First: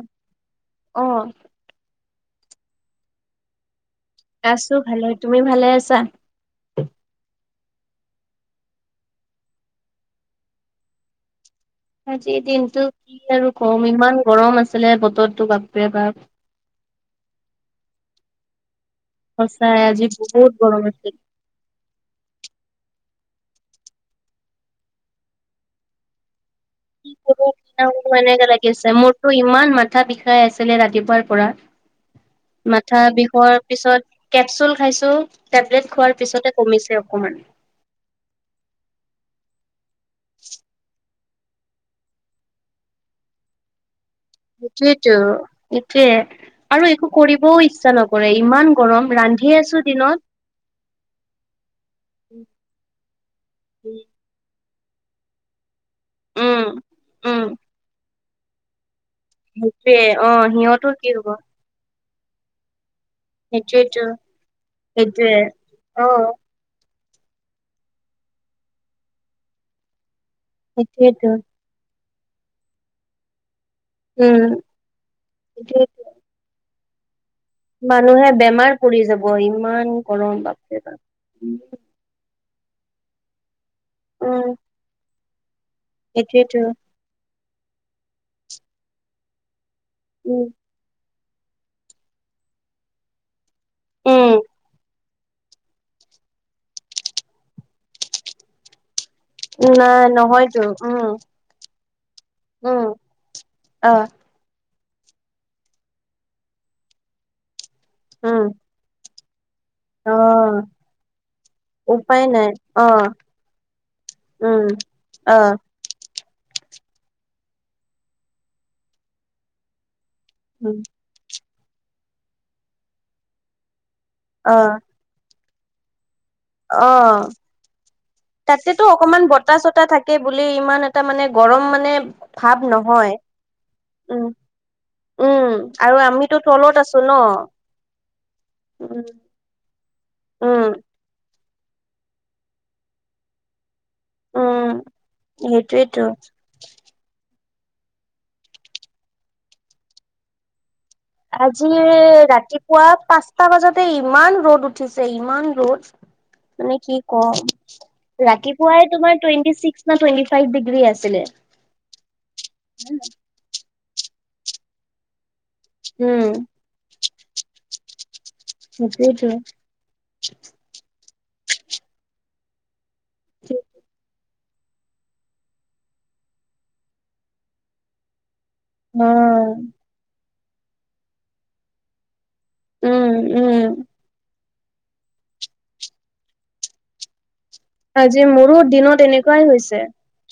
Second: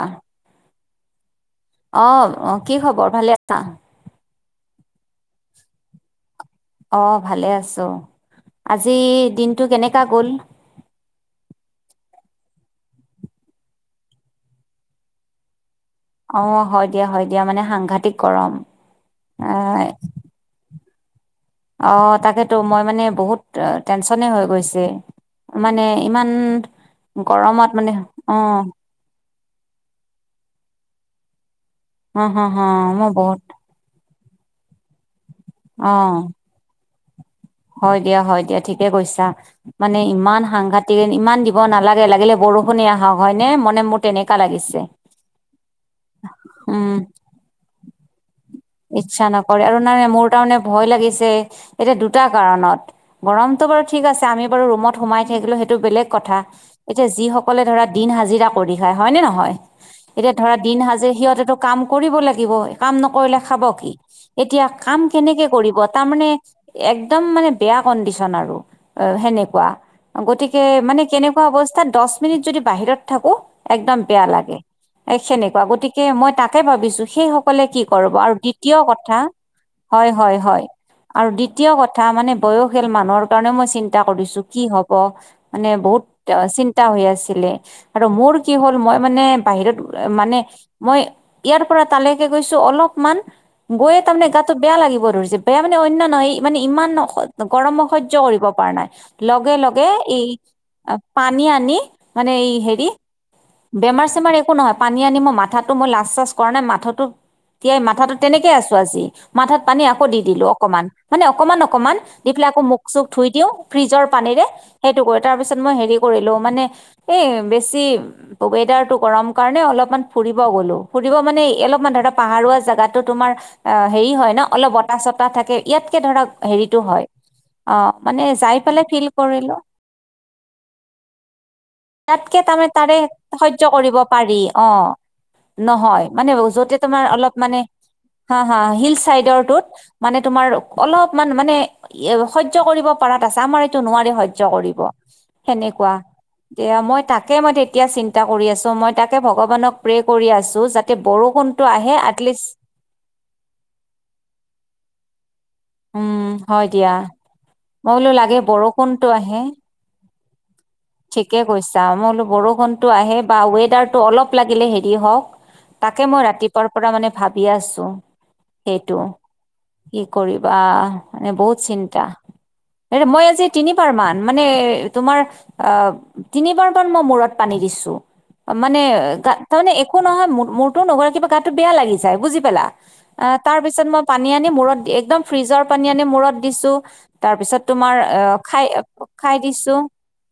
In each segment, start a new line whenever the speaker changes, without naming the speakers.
আহ
অ',
আহ কি খবৰ ভালে আছা?
আছো ভালে। তুমি ভালে আছা?
অ ভালে আছো আজি দিনটো কেনেকা গল?
আজিৰ দিনতটো কি আৰু ক'ম ইমান গৰম আছিলে বতৰটো ক।
অ হয় দিয়া হয় দিয়া মানে সাংঘাতিক গৰম। আহ
সচায় আজি বহুত গৰম আছিল।
অ তাকেতো মই মানে বহুত টেনশনে হৈ গৈছে। মানে ইমান গৰমত মানে অ
এনেুৱ [unintelligible] লাগি আছে মোৰ। ত' ইমান মাথা বিষাই আছিলে ৰাতিপুৱাৰ পৰা।
হ হ হ
মাথা
মই বহুত
বিষোৱাৰ পিছত, কেপচুল খাইছো, টেবলেট
অ
খোৱাৰ পিছতে কমিছে। অকমান।
হয় দিয়া হয় দিয়া ঠিকে কৈছা, মানে ইমান সাংঘাতিক ইমান দিব নালাগে, লাগিলে বৰষুণে আহক হয় নে মনে ম
এইটোয়েতো এইটোয়ে আৰু
উম
একো কৰিবও ইচ্ছা নক-
ইচ্ছা নকৰে আৰু ন মোৰ তাৰমানে ভয় লাগিছে। এতিয়া দুটা কাৰণত গৰমতটো বাৰু ঠিক আছে আমি বাৰু ৰুমত সোমাই থাকিলো সেইটো বেলেগ কথা,
উম,
এতিয়া
উম,
যিসকলে ধৰা দিন হাজিৰা কৰি খায় হয় ন নহয়,
সেইটোৱে
এতিয়া
অ',
ধৰা দিন
সিহঁতৰ কি
সাজে
হ'ব
সিহতেটো কাম কৰিব লাগিব ন। খাব কি,
সেইটোৱেতো।
এতিয়া কাম
সেইটোৱে।
কেনেকে কৰিব তাৰ
অ
মানে একদম মানে বেয়া কণ্ডিচন আৰু সেনেকুৱা। গতিকে মানে
সেইটোয়েতো
কেনেকুৱা অৱস্থাত দহ মিনিট যদি বাহিৰত থাকো, একদম বেয়া
উম
লাগে। এ সেনেকুৱা
সেইটোৱে
গতিকে মই তাকে ভাবিছো সেই সকলে কি কৰ
মানুহে
আৰু
বেমাৰ
দ্বিতীয়
পৰি
কথা
যাব ইমান
হয়
গৰম
হয় হয়
বাপৰে বাপ।
আৰু দ্বিতীয় কথা মানে বয়সিয়াল মানুহৰ কাৰণে মই চিন্তা কৰিছো
উম
কি হব, মানে বহুত
সেইটোৱেতো
চিন্তা হৈ আছিলে আৰু মোৰ কি হ'ল মই মানে বাহিৰত মানে
উম।
মই ইয়াৰ পৰা তালৈকে গৈছো অলপমান গৈয় তাৰমানে
উম
গাটো বেয়া লাগিব ৰ বেয়া মানে অন্য নহয়, মানে ইমান গৰমত সহ্য কৰিব পৰা নাই। লগে -লগে
নাই
এই
নহয়তো উম
পানী আনি মানে এই হেৰি
উম অ
বেমাৰ- চেমাৰ একো নহয় পানী আনি মই মাথাতো মই লাজ- চাজ কৰা নাই মাথাটো তিয়াই মাথাটো
উম
তেনেকে আছো আজি মাথাত পানী আকৌ
অ।
দি দিলো অকমান, মানে অকমান -অকমান
উপায়
দি পেলাই
নাই
আকৌ
অ
মুখ- চুখ ধুই দিওঁ ফ্ৰিজৰ পানী
উম
[unintelligible] সেইটো কৰো।
অ
তাৰপিছত মই হেৰি কৰিলো মানে এই বেছি ৱেডাৰটো গৰম কাৰণে অলপমান ফুৰিব গ'লো
উম
ফুৰিব মানে অলপমান ধৰা পাহাৰোৱা জাগাতো তোমাৰ অ হেৰি হয় ন অলপ বতাহ -চতাহ থাকে, ইয়াতকৈ ধৰক
অহ
যাই
তাতেটো
পেলাই ফিল
অকমান
কৰিলো
বতাহ- চতাহ থাকে বুলি ইমান এটা মানে গৰম মানে
তাতকে
ভাৱ
তাৰমানে তাৰে
নহয়।
সহ্য কৰিব
উম
পাৰি অ',
উম আৰু
নহয় মানে
আমিতো
যতে
তলত আছো
তোমাৰ
ন
অলপ মানে হা -হা হিল
উম
চাইডৰটোত মানে তোমাৰ
উম
অলপমান মানে সহ্য কৰিব পাৰাত আছা আমাৰ এইটো নোৱাৰি
উম।
কৰিব সহ্য সেনেকুৱা
সেইটোয়েতো
দিয়া মই তাকে মই তেতিয়া চিন্তা কৰি আছো মই তাকে ভগৱানক প্ৰে কৰি আছো যাতে বৰষুণটো
আজি
আহে এটলিষ্ট
ৰাতিপুৱা পাঁচটা বাজাতে ইমান ৰ'দ উঠিছে ইমান ৰ'দ
উম হয়
মানে
দিয়া
কি কম
মই বোলো লাগে
ৰাতিপুৱাই
বৰষুণটো
তোমাৰ
আহে
টুৱেন্টি ছিক্স না টুৱেন্টি
ঠিকে কৈছা মই বোলো বৰষুণটো আহে বা ৱেডাৰটো অলপ লাগিলে হেৰি হওক তাকে মই
উম
ৰাতিপুৱাৰ পৰা মানে ভাবি আছো সেইটো
সেইটোৱেইতো
কি কৰিবা মানে বহুত চিন্তা এ মই আজি তিনিবাৰ মানে তোমাৰ অহ, তিনিবাৰ মান মই মূৰত পানী দিছো মানে
অ
তাৰমানে একো নহয় ম মোৰটো নগৈ কিবা গাতটো বেয়া লাগি যায় বুজি পালা
উম
তাৰ
উম
পিছত মই পানী আনি মূৰত দি একদম ফ্ৰিজৰ পানী আনি মূৰত দিছো তাৰপিছত
আজি মোৰো দিনত এনেকুৱাই হৈছে।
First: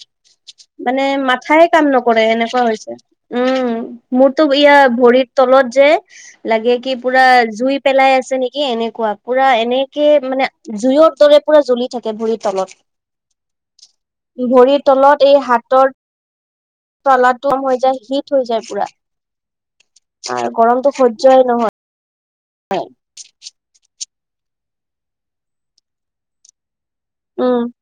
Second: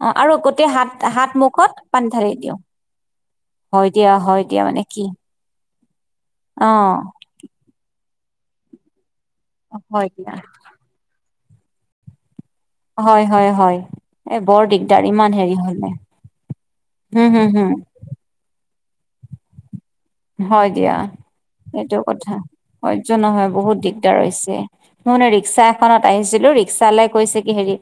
অ আৰু গোটেই হাত
মানে
হাত
মাথাই
মুখত
কাম
পানী
নকৰে
ঢালি দিওঁ
এনেকুৱা হৈছে উম
হয় দিয়া হয়
মোৰতো
দিয়া মানে
ইয়াত
কি
ভৰিত তলত যে
অ
লাগে কি পুৰা জুই পেলাই আছে নেকি এনেকুৱা পুৰা এনেকে
হয় দিয়া
মানে জুইৰ দৰে পুৰা জ্বলি থাকে ভৰিত। তলত
হয় হয় হয় এ বৰ
ভৰিৰ
দিগদাৰ
তলত
ইমান
এই
হেৰি হলে
হাতৰ
হম
তলা
হম
টো গৰম
হম
হৈ যায় হীট হৈ যায় পুৰা। আৰু
হয়
গৰমটো
দিয়া
সহ্যই নহয়
এইটো কথা সহ্য নহয় বহুত দিগদাৰ হৈছে মই মানে ৰিক্সা এখনত আহিছিলো চালে কৈছে কি
উম
হেৰি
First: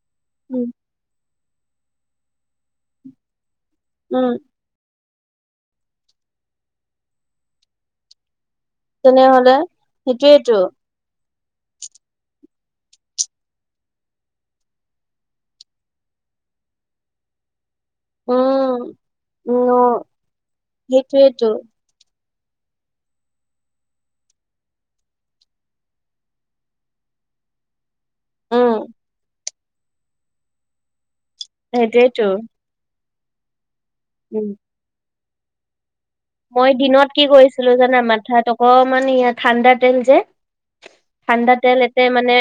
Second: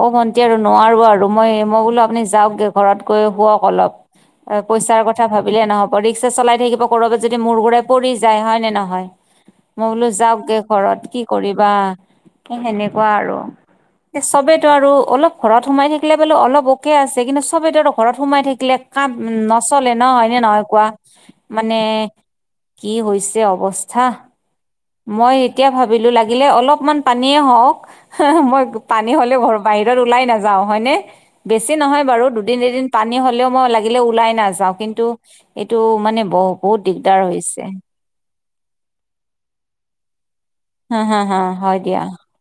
অহ ভণ্টি আৰু নোৱাৰো আৰু মই -মই বোলো আপুনি যাওক গে ঘৰত গৈ শুৱক অলপ
উম
পইচাৰ কথা কথা ভাবিলে নহব ৰিক্সা চলাই থাকিব ক'ৰবাত যদি মূৰ ঘূৰাই পৰি যায় হয় নে নহয়
তেনেহলে
মই বোলো যাওক গে
সেইটোয়েইটো
ঘৰত কি কৰিবা হে সেনেকুৱা আৰু চবেতো আৰু অলপ ঘৰত সোমাই থাকিলে বোলো অলপ অকে আছে কিন্তু চবেতো ঘৰত সোমাই থাকিলে
উম
কাম নচলে ন
উম
হয়নে নহয় কোৱা?
সেইটোয়েইটো
এ কি হৈছে অৱস্থা মই এতিয়া ভাবিলোঁ লাগিলে অলপমান পানীয়ে হওঁক হা - হা মই
উম
পানী হ'লে ঘৰ বাহিৰত ওলাই নাযাও হয়নে বেছি নহয় বাৰু
সেইটোয়েইটো
দুদিন, এদিন পানী হ'লেও মই লাগিলে ওলাই
উম
নাযাও কিন্তু এইটো মানে ব
মই
বহুত
দিনত
দিগদাৰ
কি
হৈছে
কৰিছিলো জানা মাথাত অকমান ইয়া ঠাণ্ডা তেল যে
হা হা হা
ঠাণ্ডা
হয়
তেল
দিয়া
এতে মানে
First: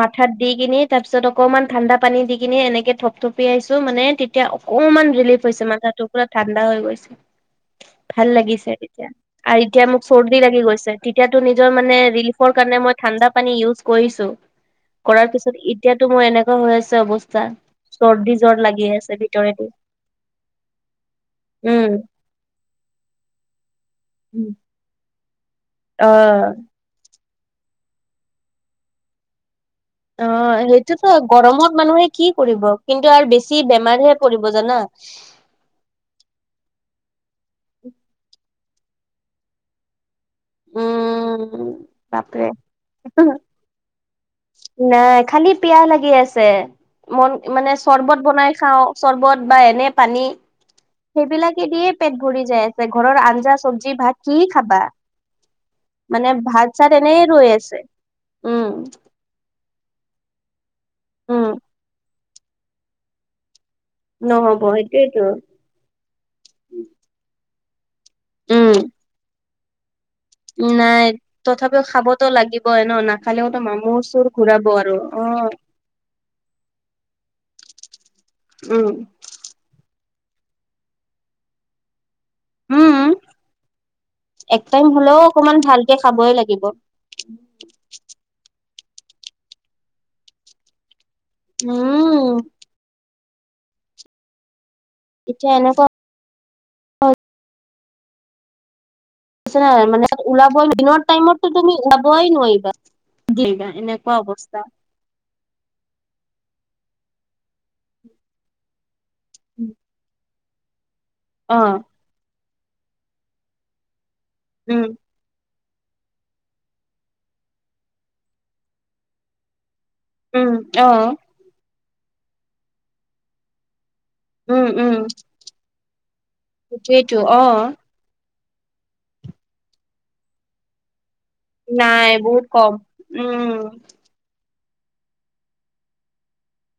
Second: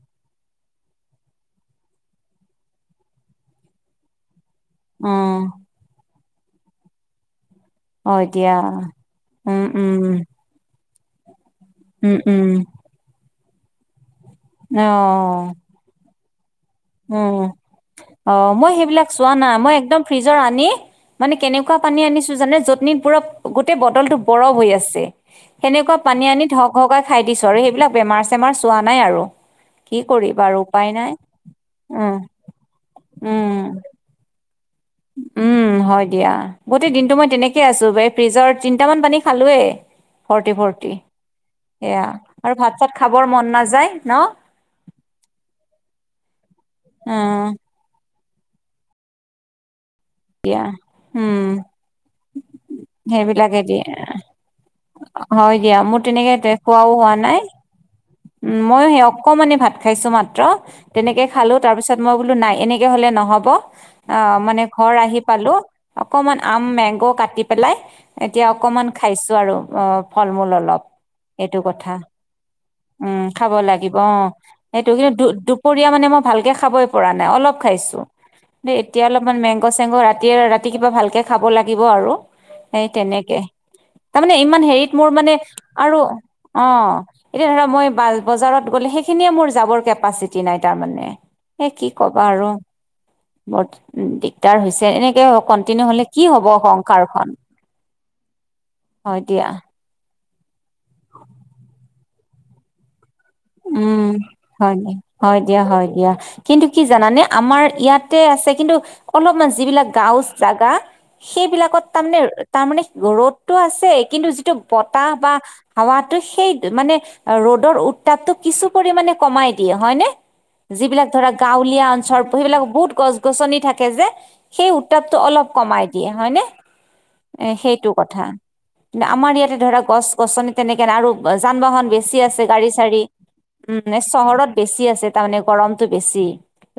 মাথাত দি কিনি তাৰ পিছত অকমান ঠাণ্ডা পানী দি কিনি এনেকে থপথপিয়াইছো মানে এতিয়া অকমান ৰিলিফ
উম
হৈছে মাথাটো পুৰা ঠাণ্ডা হৈ গৈছে।
হয়
ভাল
দিয়া
লাগিছে এতিয়া আৰু
উম
এতিয়া মোক
উম
চৰ্দি লাগি গৈছে তেতিয়াটো নিজৰ মানে
উম
ৰিলিফৰ
উম
কাৰণে মই ঠাণ্ডা পানী ইউজ কৰিছো
অ
কৰাৰ পিছত এতিয়াতো মই এনে অৱস্থা।
উম অ
জ্বৰ
মই
লাগি
সেইবিলাক
আছে
চোৱা না
ভিতৰেদি
মই একদম ফ্ৰিজৰ আনি মানে কেনেকুৱা
উম।
পানী আনিছো জানে যতন পুৰ তে বটল টো বৰ হৈ আছে সেনেকুৱা
অ
পানী আনি ক [unintelligible] খাই দিছো আৰু সেইবিলাক বেমাৰ চেমাৰ চোৱা নাই আৰু। কি
অ
কৰিবা আৰু উপায় নাই
সেইটোতো গৰমত মানুহে
উম
কি কৰিব কিন্তু আৰু বেছি
উম
বেমাৰহে পৰিব জানা।
উম হয় দিয়া গোটেই দিনটো মই। তেনেকে আছো ব ফ্ৰিজৰ তিনটা মান পানী খালোৱে ভৰ্তি ভৰ্তি
উম
সেয়া
বাপৰে।
আৰু ভাত চাত খাবৰ মন নাযায় ন।
নাই খালি পিয়াহ লাগি আছে।
অ
মন মানে চৰ্বত বনাই খাওঁ চৰ্বত বা এনে পানী।
দিয়া উম
সেইবিলাকে দিয়ে পেট ভৰি যাই আছে ঘৰৰ আঞ্জা
সেইবিলাকে দিয়ে
চব্জি ভাত কি খাবা।
হয় দিয়া মোৰ তেনেকে
মানে ভাত
খোৱাও
চাত
হোৱা
এনেই
নাই
ৰৈ আছে।
উম মই সেই অকমানে ভাত খাইছো মাত্ৰ তেনেকে
উম
খালো তাৰ পিছত মই বোলো নাই এনেকৈ হ'লে নহ'ব। অ মানে
নহব
ঘৰ আহি
সেইটোয়েতো
পালো অকমান আম মেগ কাটি পেলাই এতিয়া অকমান
উম
খাইছো আৰু অ ফল মূল অলপ
নাই
এইটো
তথাপিও
কথা
খাবতো লাগিবই ন
উম খাব
নাখালেওতো
লাগিব
মামুৰ
অ
চুৰ ঘূৰাব
সেইটো
আৰু
কিন্তু দু
অ
দুপৰীয়া মানে মই ভালকে খাবই পৰা নাই অলপ খাইছো
উম
এতিয়া অলপমান মেংগ চেংগ ৰাতিয় ৰাতি কিবা ভালকে খাব লাগিব আৰু
উম
এইটেনেকে তাৰমানে
এক
ইমান
টাইম
হেৰিত মোৰ
হলেও
মানে
অকমান ভালকে
আৰু
খাবই লাগিব
অ এতিয়া ধৰা মই বজাৰত গ'লে সেইখিনিয়ে মোৰ যাবৰ কেপাচিটি নাই তাৰ মানে এ কি কবা
উম
আৰু বৰ উ দিগদাৰ হৈছে তেনেকে
এতিয়া এনেকুৱা
কন্টিনিউ হলে কি হ'ব সংসাৰখন হয় দিয়া
নাই মানে ওলাব দিনৰ টাইমতো তুমি ওলাবই নোৱাৰিবা। দিবা
উম
এনেকুৱা অৱস্থা
হয় দিয়া হয় দিয়া হয় দিয়া। কিন্তু কি জানানে আমাৰ ইয়াতে আছে কিন্তু অলপমান যিবিলাক গাও জাগা
অ
সেইবিলাকত তাৰমানে তাৰমানে ৰ'দতটো আছে কিন্তু যিটো
উম
বতাহ বা হাৱাতো সেই মানে ৰ'দৰ উত্তাপটো কিছু পৰিমানে কমাই দিয়ে হয়নে
উম অ
যিবিলাক ধৰা গাঁৱলীয়া অঞ্চল সেইবিলাক বহুত গছ গছনি থাকে যে
উম
সেই
উম
উত্তাপটো অলপ কমাই দিয়ে হয় নে
সেইটোয়েতো
এ
অ
সেইটো কথা কি আমাৰ ইয়াতে ধৰা গছ গছনি তেনেকে নাই আৰু যান বাহন
নাই
বেছি আছে
বহুত
গাড়ী
কম
চাড়ী উম চহৰত বেছি আছে তাৰমানে গৰমতটো বেছি।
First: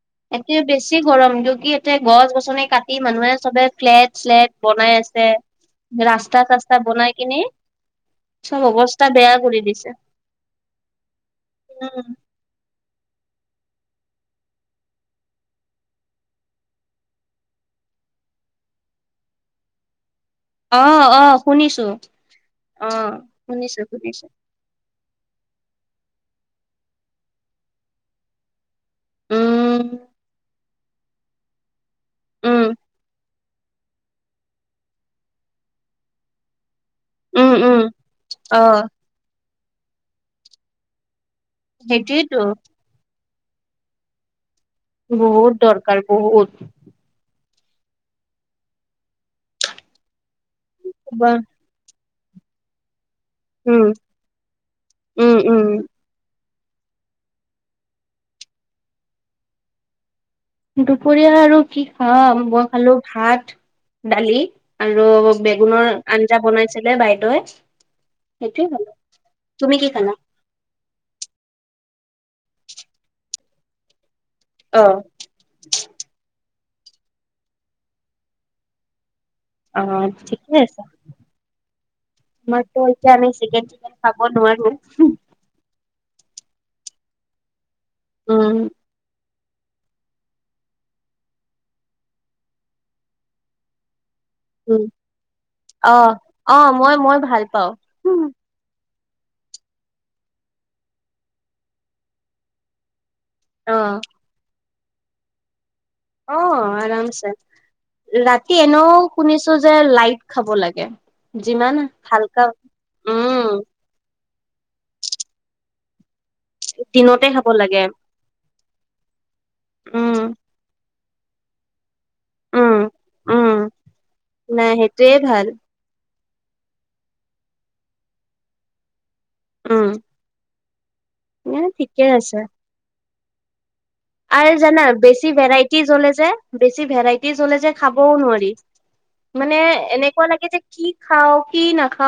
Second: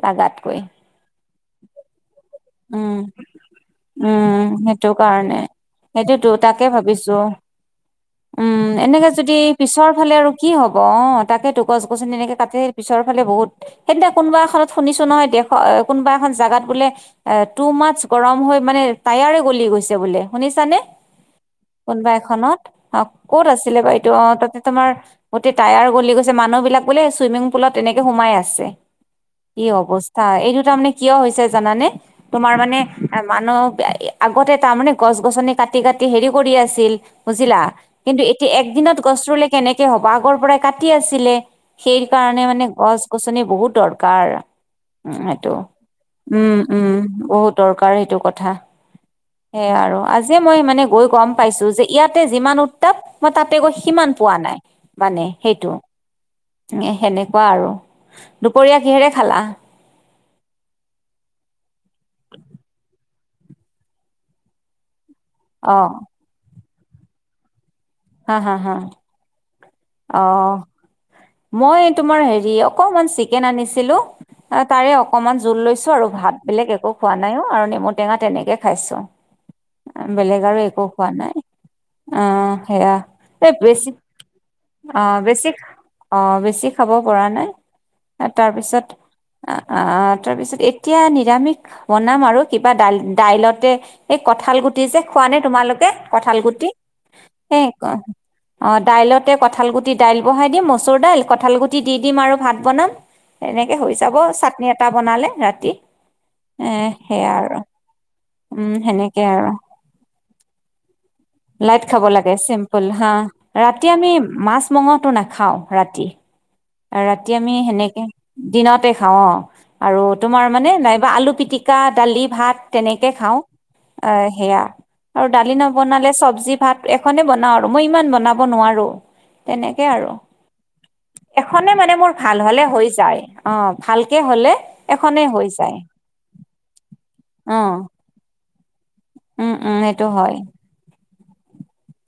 লাগাতকৈ
এতিয়া বেছি গৰম ক কি ইতে গছ গছনি
উম
কাটি মানুহে চবে ফ্লেট
উম
চেলেট
সেইটো
বনাই আছে
কাৰণে সেইটোতো
ৰাস্তা
তাকে
চাস্তা বনাই
ভাবিছো।
কিনি
উম
চব অৱস্থা
এনেকে
বেয়া
যদি
কৰি দিছে
পিছৰ ফালে আৰু কি হব অ তাকেই তো গছ
উম
গছনি এনেকে কাটি পিছৰ ফালে বহুত সেইনা কোনোবা এখনত শুনিছো নহয় দেশ কোনোবা এখন জাগাত বোলে ত সু মাছ গৰম হৈ মানে টায়াৰে গলি গৈছে বোলে শুনিছানে
অ অ শুনিছো
কোনোবা এখনত অ ক'ত
শুনিছো
আছিলে বাইদউ অ
শুনিছো
তাতে তোমাৰ গোটেই টায়াৰ গলি গৈছে মানুহ বিলাক বোলে চুইমিং পুলত এনেকে সোমাই আছে। কি
উম
অৱস্থা এইটো তাৰমানে কিয় হৈছে জানানে তোমাৰ
উম
মানে মানুহ আগতে তাৰমানে গছ গছনি কাটি কাটি হেৰি কৰি আছিল।
উম
বুজিলা
উম
কিন্তু এতিয়া
অ
একদিনত গছ ৰুলে কেনেকে হ'ব আগৰ পৰাই কাটি আছিলে। সেই
সেইটোয়েতো
কাৰণে মানে গছ গছনি বহুত দৰকাৰ উ সেইটো
বহুত দৰকাৰ বহুত
উম উম বহুত দৰকাৰ সেইটো কথা সেয়াই আৰু আজিয় মই মানে গৈ
বা
গম পাইছো যে ইয়াত তাতে যিমান উত্তাপ মই তাতে গৈ
উম
সিমান পোৱা নাই মানে
উম উম
সেইটো এ সেনেকুৱা আৰু দুপৰীয়া কিহেৰে খালা
দুপৰীয়া আৰু কি খাম মই খালো ভাত দালি আৰু আৰু
অ
বেগুনৰ আঞ্জা বনাইছিলে বাইদেৱে
হা হা হা।
তুমি কি খালা?
অ', মই তোমাৰ হেৰি অকনমান চিকেন আনিছিলো অ তাৰে অকনমান জোল লৈছো আৰু ভাত। বেলেগ একো খোৱা নাইও আৰু নেমু টেঙা তেনেকে খাইছো।
অ
বেলেগ
ঠিকে
আৰু
আছে।
একো খোৱা নাই। অ
আমাৰতো
সেয়া
এতিয়া আমি
বে
চিকেন চিকেন
বেছি
খাব নোৱাৰো।
অ বেছি অ বেছি খাব পৰা নাই,
উম
তাৰপিছত অ তাৰপিছত এতিয়া নিৰামিষ বনাম আৰু কিবা দাই দাইলতে এই কঁঠাল গুটি
উম
যে খোৱা নে তোমালোকে
অ
কঁঠাল
অ
গুটি?
মই মই ভাল
সেই
পাওঁ।
অ দাইলতে কঁঠাল গুটি দাইল বহাই দিম মচুৰ দাল, কঁঠাল গুটি দি দিম আৰু ভাত বনাম।
অ
সেনেকে হৈ যাব চাটনি এটা বনালে ৰাতি।
অ
এ
আৰামছে,
সেয়া আৰু
ৰাতি
উম
এনেও
সেনেকে আৰু
শুনিছো যে লাইট খাব লাগে। যিমান
লাইট খাব লাগে
হালকা
চিম্পুল হা
উম
ৰাতি আমি মাছ মঙহটো নাখাও ৰাতি।
দিনতে
ৰাতি
খাব
আমি
লাগে।
সেনেকে দিনতে খাওঁ আও, আৰু
উম।
তোমাৰ মানে নাই বা আলু পিটিকা দালি ভাত
উম
তেনেকে খাওঁ
উম
অ সেয়া,
নাই সেইটোয়ে
আৰু
ভাল
দালি নালে চব জি ভাত এখনে বনাওঁ আৰু মই ইমান বনাব নোৱাৰো, তেনেকে
উম
আৰু।
এ
এখনে মানে
ঠিকে
মোৰ ভাল
আছে।
হলে হৈ যায় অ।
আৰু জানা বেছি ভেৰাইটি জ্বলে যে বেছি ভেৰাইটি জ্বলে যে
অঁ
খাবও নোৱাৰি?
উম
মানে
উম সেইটো
এনেকুৱা
হয়
লাগে যে কি খাও কি নাখা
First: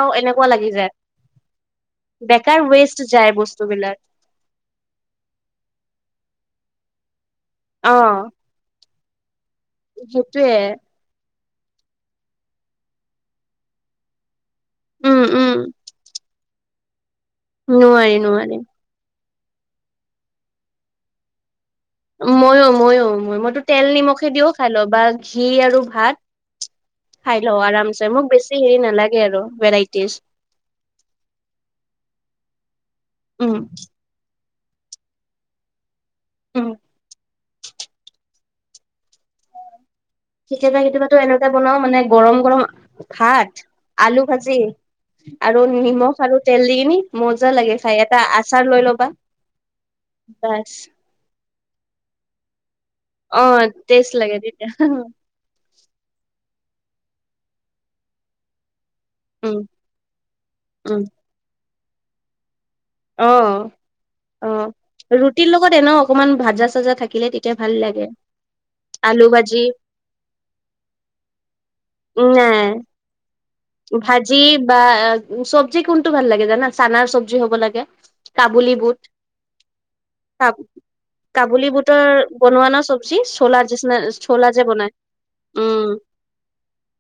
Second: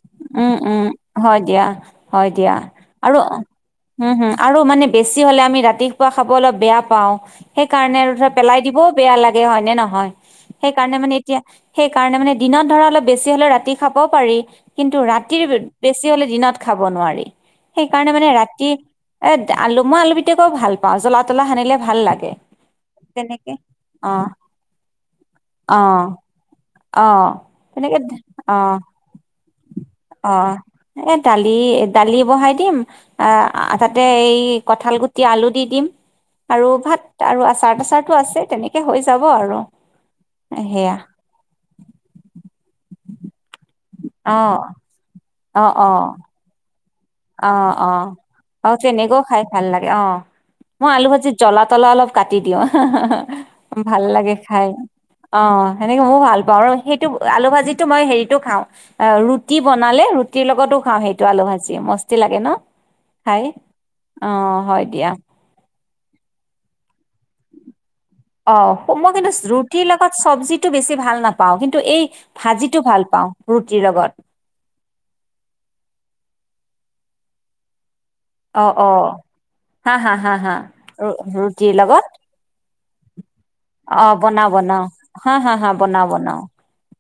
উম উম হয় দিয়া হয় দিয়া,
বেকাৰ ৱেষ্ট
আৰু
যায় বস্তুবিলাক
উম হুম আৰু মানে বেছি হ'লে আমি ৰাতিপুৱা খাব অলপ বেয়া পাও,
অ'।
সেইকাৰণে আৰু ধ পেলাই দিবও বেয়া লাগে হয় নে নহয়?
সেইটোয়ে
সেইকাৰণে মানে এতিয়া সেই কাৰণে মানে দিনত ধৰা অলপ বেছি হলে ৰাতি খাবও পাৰি। কিন্তু
উম,
ৰাতিৰ
উম,
বেছি হলে দিনত খাব নোৱাৰি, সেইকাৰণে
নোৱাৰি
মানে
নোৱাৰি।
ৰাতি এ আলু মই আলু পিটিকা কৈ ভাল পাওঁ, জ্বলা তলা সানিলে ভাল লাগে
ময়ো ময়ো ময়
তেনেকে
মইতো তেল
অঁ
নিমখে দিও খাই লওঁ বা ঘি আৰু ভাত
অ', অ',
খাই ল
তেনেকে
আৰামছে মোক বেছি হেৰি
অ',
নালাগে আৰু। ভেৰাইটিজ
অ, এ দালি -দালি বহাই দিম
উম,
আহ তাতে এ এই কঁঠাল গুটি আলু দি দিম
উম।
আৰু ভাত আৰু আচাৰ তাচাৰটো আছে। তেনেকে হৈ যাব আৰু।
ঠিকে যে
সেয়া
কেতিয়াবাটো এনেকুৱা বনাও মানে গৰম গৰম ভাত- আলু
অ',
ভাজি আৰু
অ',
নিমখ
অ'।
আৰু তেল দি কিনি
অ
মজা লাগে
অ
খাই এটা আচাৰ
অ
লৈ ল'বা
তেনেকেও খাই ভাল লাগে অ,
বাছ।
মই আলু ভাজি জ্বলা তলা অলপ কাটি দিওঁ। হা হা হা
অ',
ভাল
টেষ্ট
লাগে খায়,
তেতিয়া
অ সেনেকে মই ভাল বাৰু, সেইটো আলু ভাজিতো মই হেৰিটো খাওঁ অ
উম।
ৰুটি বনালে, ৰুটিৰ লগতো খাওঁ
উম
সেইটো আলু ভাজি মস্তি লাগে ন।
অ
খাই
অ অ
হয় দিয়া
ৰুটিৰ লগত এনেও অকমান ভাজা চাজা থাক থাকিলে তেতিয়া ভাল লাগে।
অ মই
আলু
কিন্তু
ভাজি
ৰুটিৰ লগত চবজিটো বেছি ভাল নাপাওঁ কিন্তু এই
নাই
ভাজিটো ভাল পাওঁ। ৰুটিৰ লগত
ভাজি বা আ চবজি কোনটো ভাল লাগে জানা চানাৰ চব্জি হ'ব লাগে
অ
কাবোলী
অ
বুট,
হা হা হা
কা
হা ৰু-
কাবোলী
ৰুটিৰ
বোটৰ
লগত
বনোৱা ন চব জি চলা জিচিনা
অ
চলা
বনাও
যে
বনাও
বনাই
হা হা হা
উম।
বনাও বনাও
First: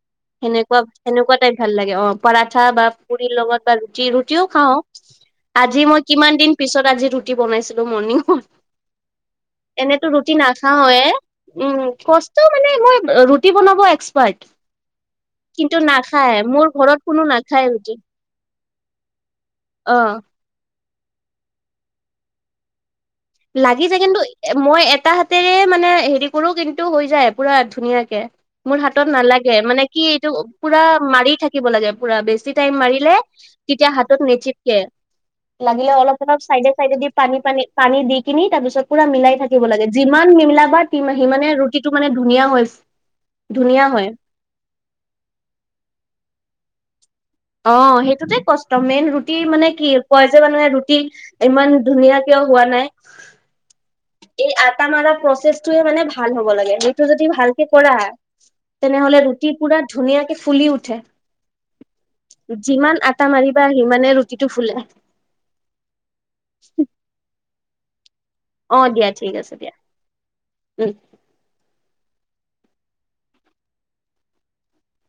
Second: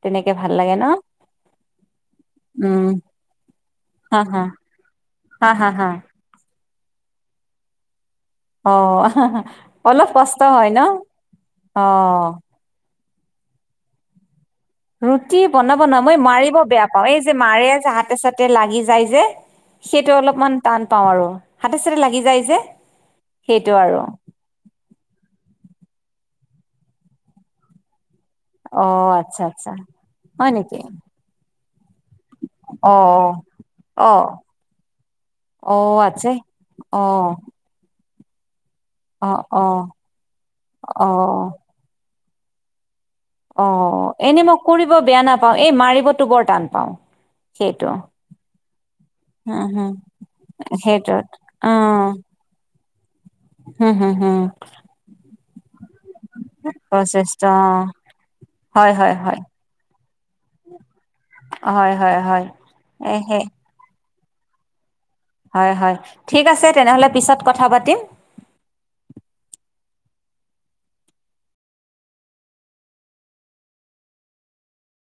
তেনেকে ভাল লাগে
সেনেকুৱা
ন
সেনেকুৱা টাইপ ভাল লাগে অ পৰাঠা বা
উম
পুৰি লগত বা ৰুটি
হা
ৰুটিও
হা
খাওঁ
হা হা
আজি
হা
মই কিমান দিন পিছত আজি ৰুটি বনাইছিলো মৰ্ণিং।
অ অলপ
এনেতো ৰুটি
কষ্ট হয় ন
নাখাওয়ে,
অ
উম কষ্ট মানে মোৰ ৰুটি বনাব এক্সপাৰ্ট।
ৰুটি
কিন্তু
বনাব ন মই
নাখায়
মাৰিব
মোৰ
বেয়া
ঘৰত
পাও এই
কোনো
যে
নাখায়
মাৰে
ৰুটি
যে হাতে চাতে লাগি যায় যে।
অ
সেইটো অলপমান টান পাওঁ আৰু হাতে চাতে লাগি যায় যে। সেইটো
লাগি
আৰু
থাকে কিন্তু মই এটা হাতেৰে মানে হেৰি। পোৰো কিন্তু হৈ যায় পুৰা ধুনীয়াকে। মোৰ হাতত
অঁ আচ্ছা
নালাগে
আচ্ছা
মানে কি এইটো
হয় নেকি?
পুৰা মাৰি থাকিব লাগে। পুৰা বেছি টাইম মাৰিলে
অ',
তেতিয়া হাতত
অ'।
নেচটকে। লাগিলে
অ',
অলপ
আচ্ছা
অলপ চাইডে চাইডে দি
অ',
পানী পানী পানী দি। কিনি তাৰ পিছত পুৰা মিলাই
অ',
থাকিব
অ',
লাগে যিমান মিলাবা সি মানে
অ'।
ৰুটিটো মানে ধুনীয়া হয়।
অ
ধুনীয়া হয়
এনেই মই কৰিব বেয়া নাপাওঁ এই মাৰিবতো বৰ টান পাওঁ।
অ
সেইটো।
সেইটোতে কষ্ট মেইন ৰুটি
উম,
মানে কি
হম,
কয় যে মানুহে ৰুটি
সেইটোত
ইমান
অ',
ধুনীয়াকে সেই বোৰ হোৱানাই
হম, হম, হম,
কিন্তু আতা মৰা প্ৰচেছ টোৱে মানে ভাল হ'ব লাগে সেইটো যদি
প্ৰচেষ্ট
ভালকে
অ'।
কৰা
হয়, হয়,
তেনেহলে
হয়,
ৰুটি পুৰা ধুনিয়ীয়া কে ফুলি উঠে।
হয়, হয়, হয়,
যিমান
এ
আটা
সেই
মাৰিবা সিমানে ৰুটিটো ফুলে।
হয় হয়, ঠিক আছে তেনেহলে পিছত কথা পাতিম।
অ, দিয়া ঠিক আছে দিয়া। উম।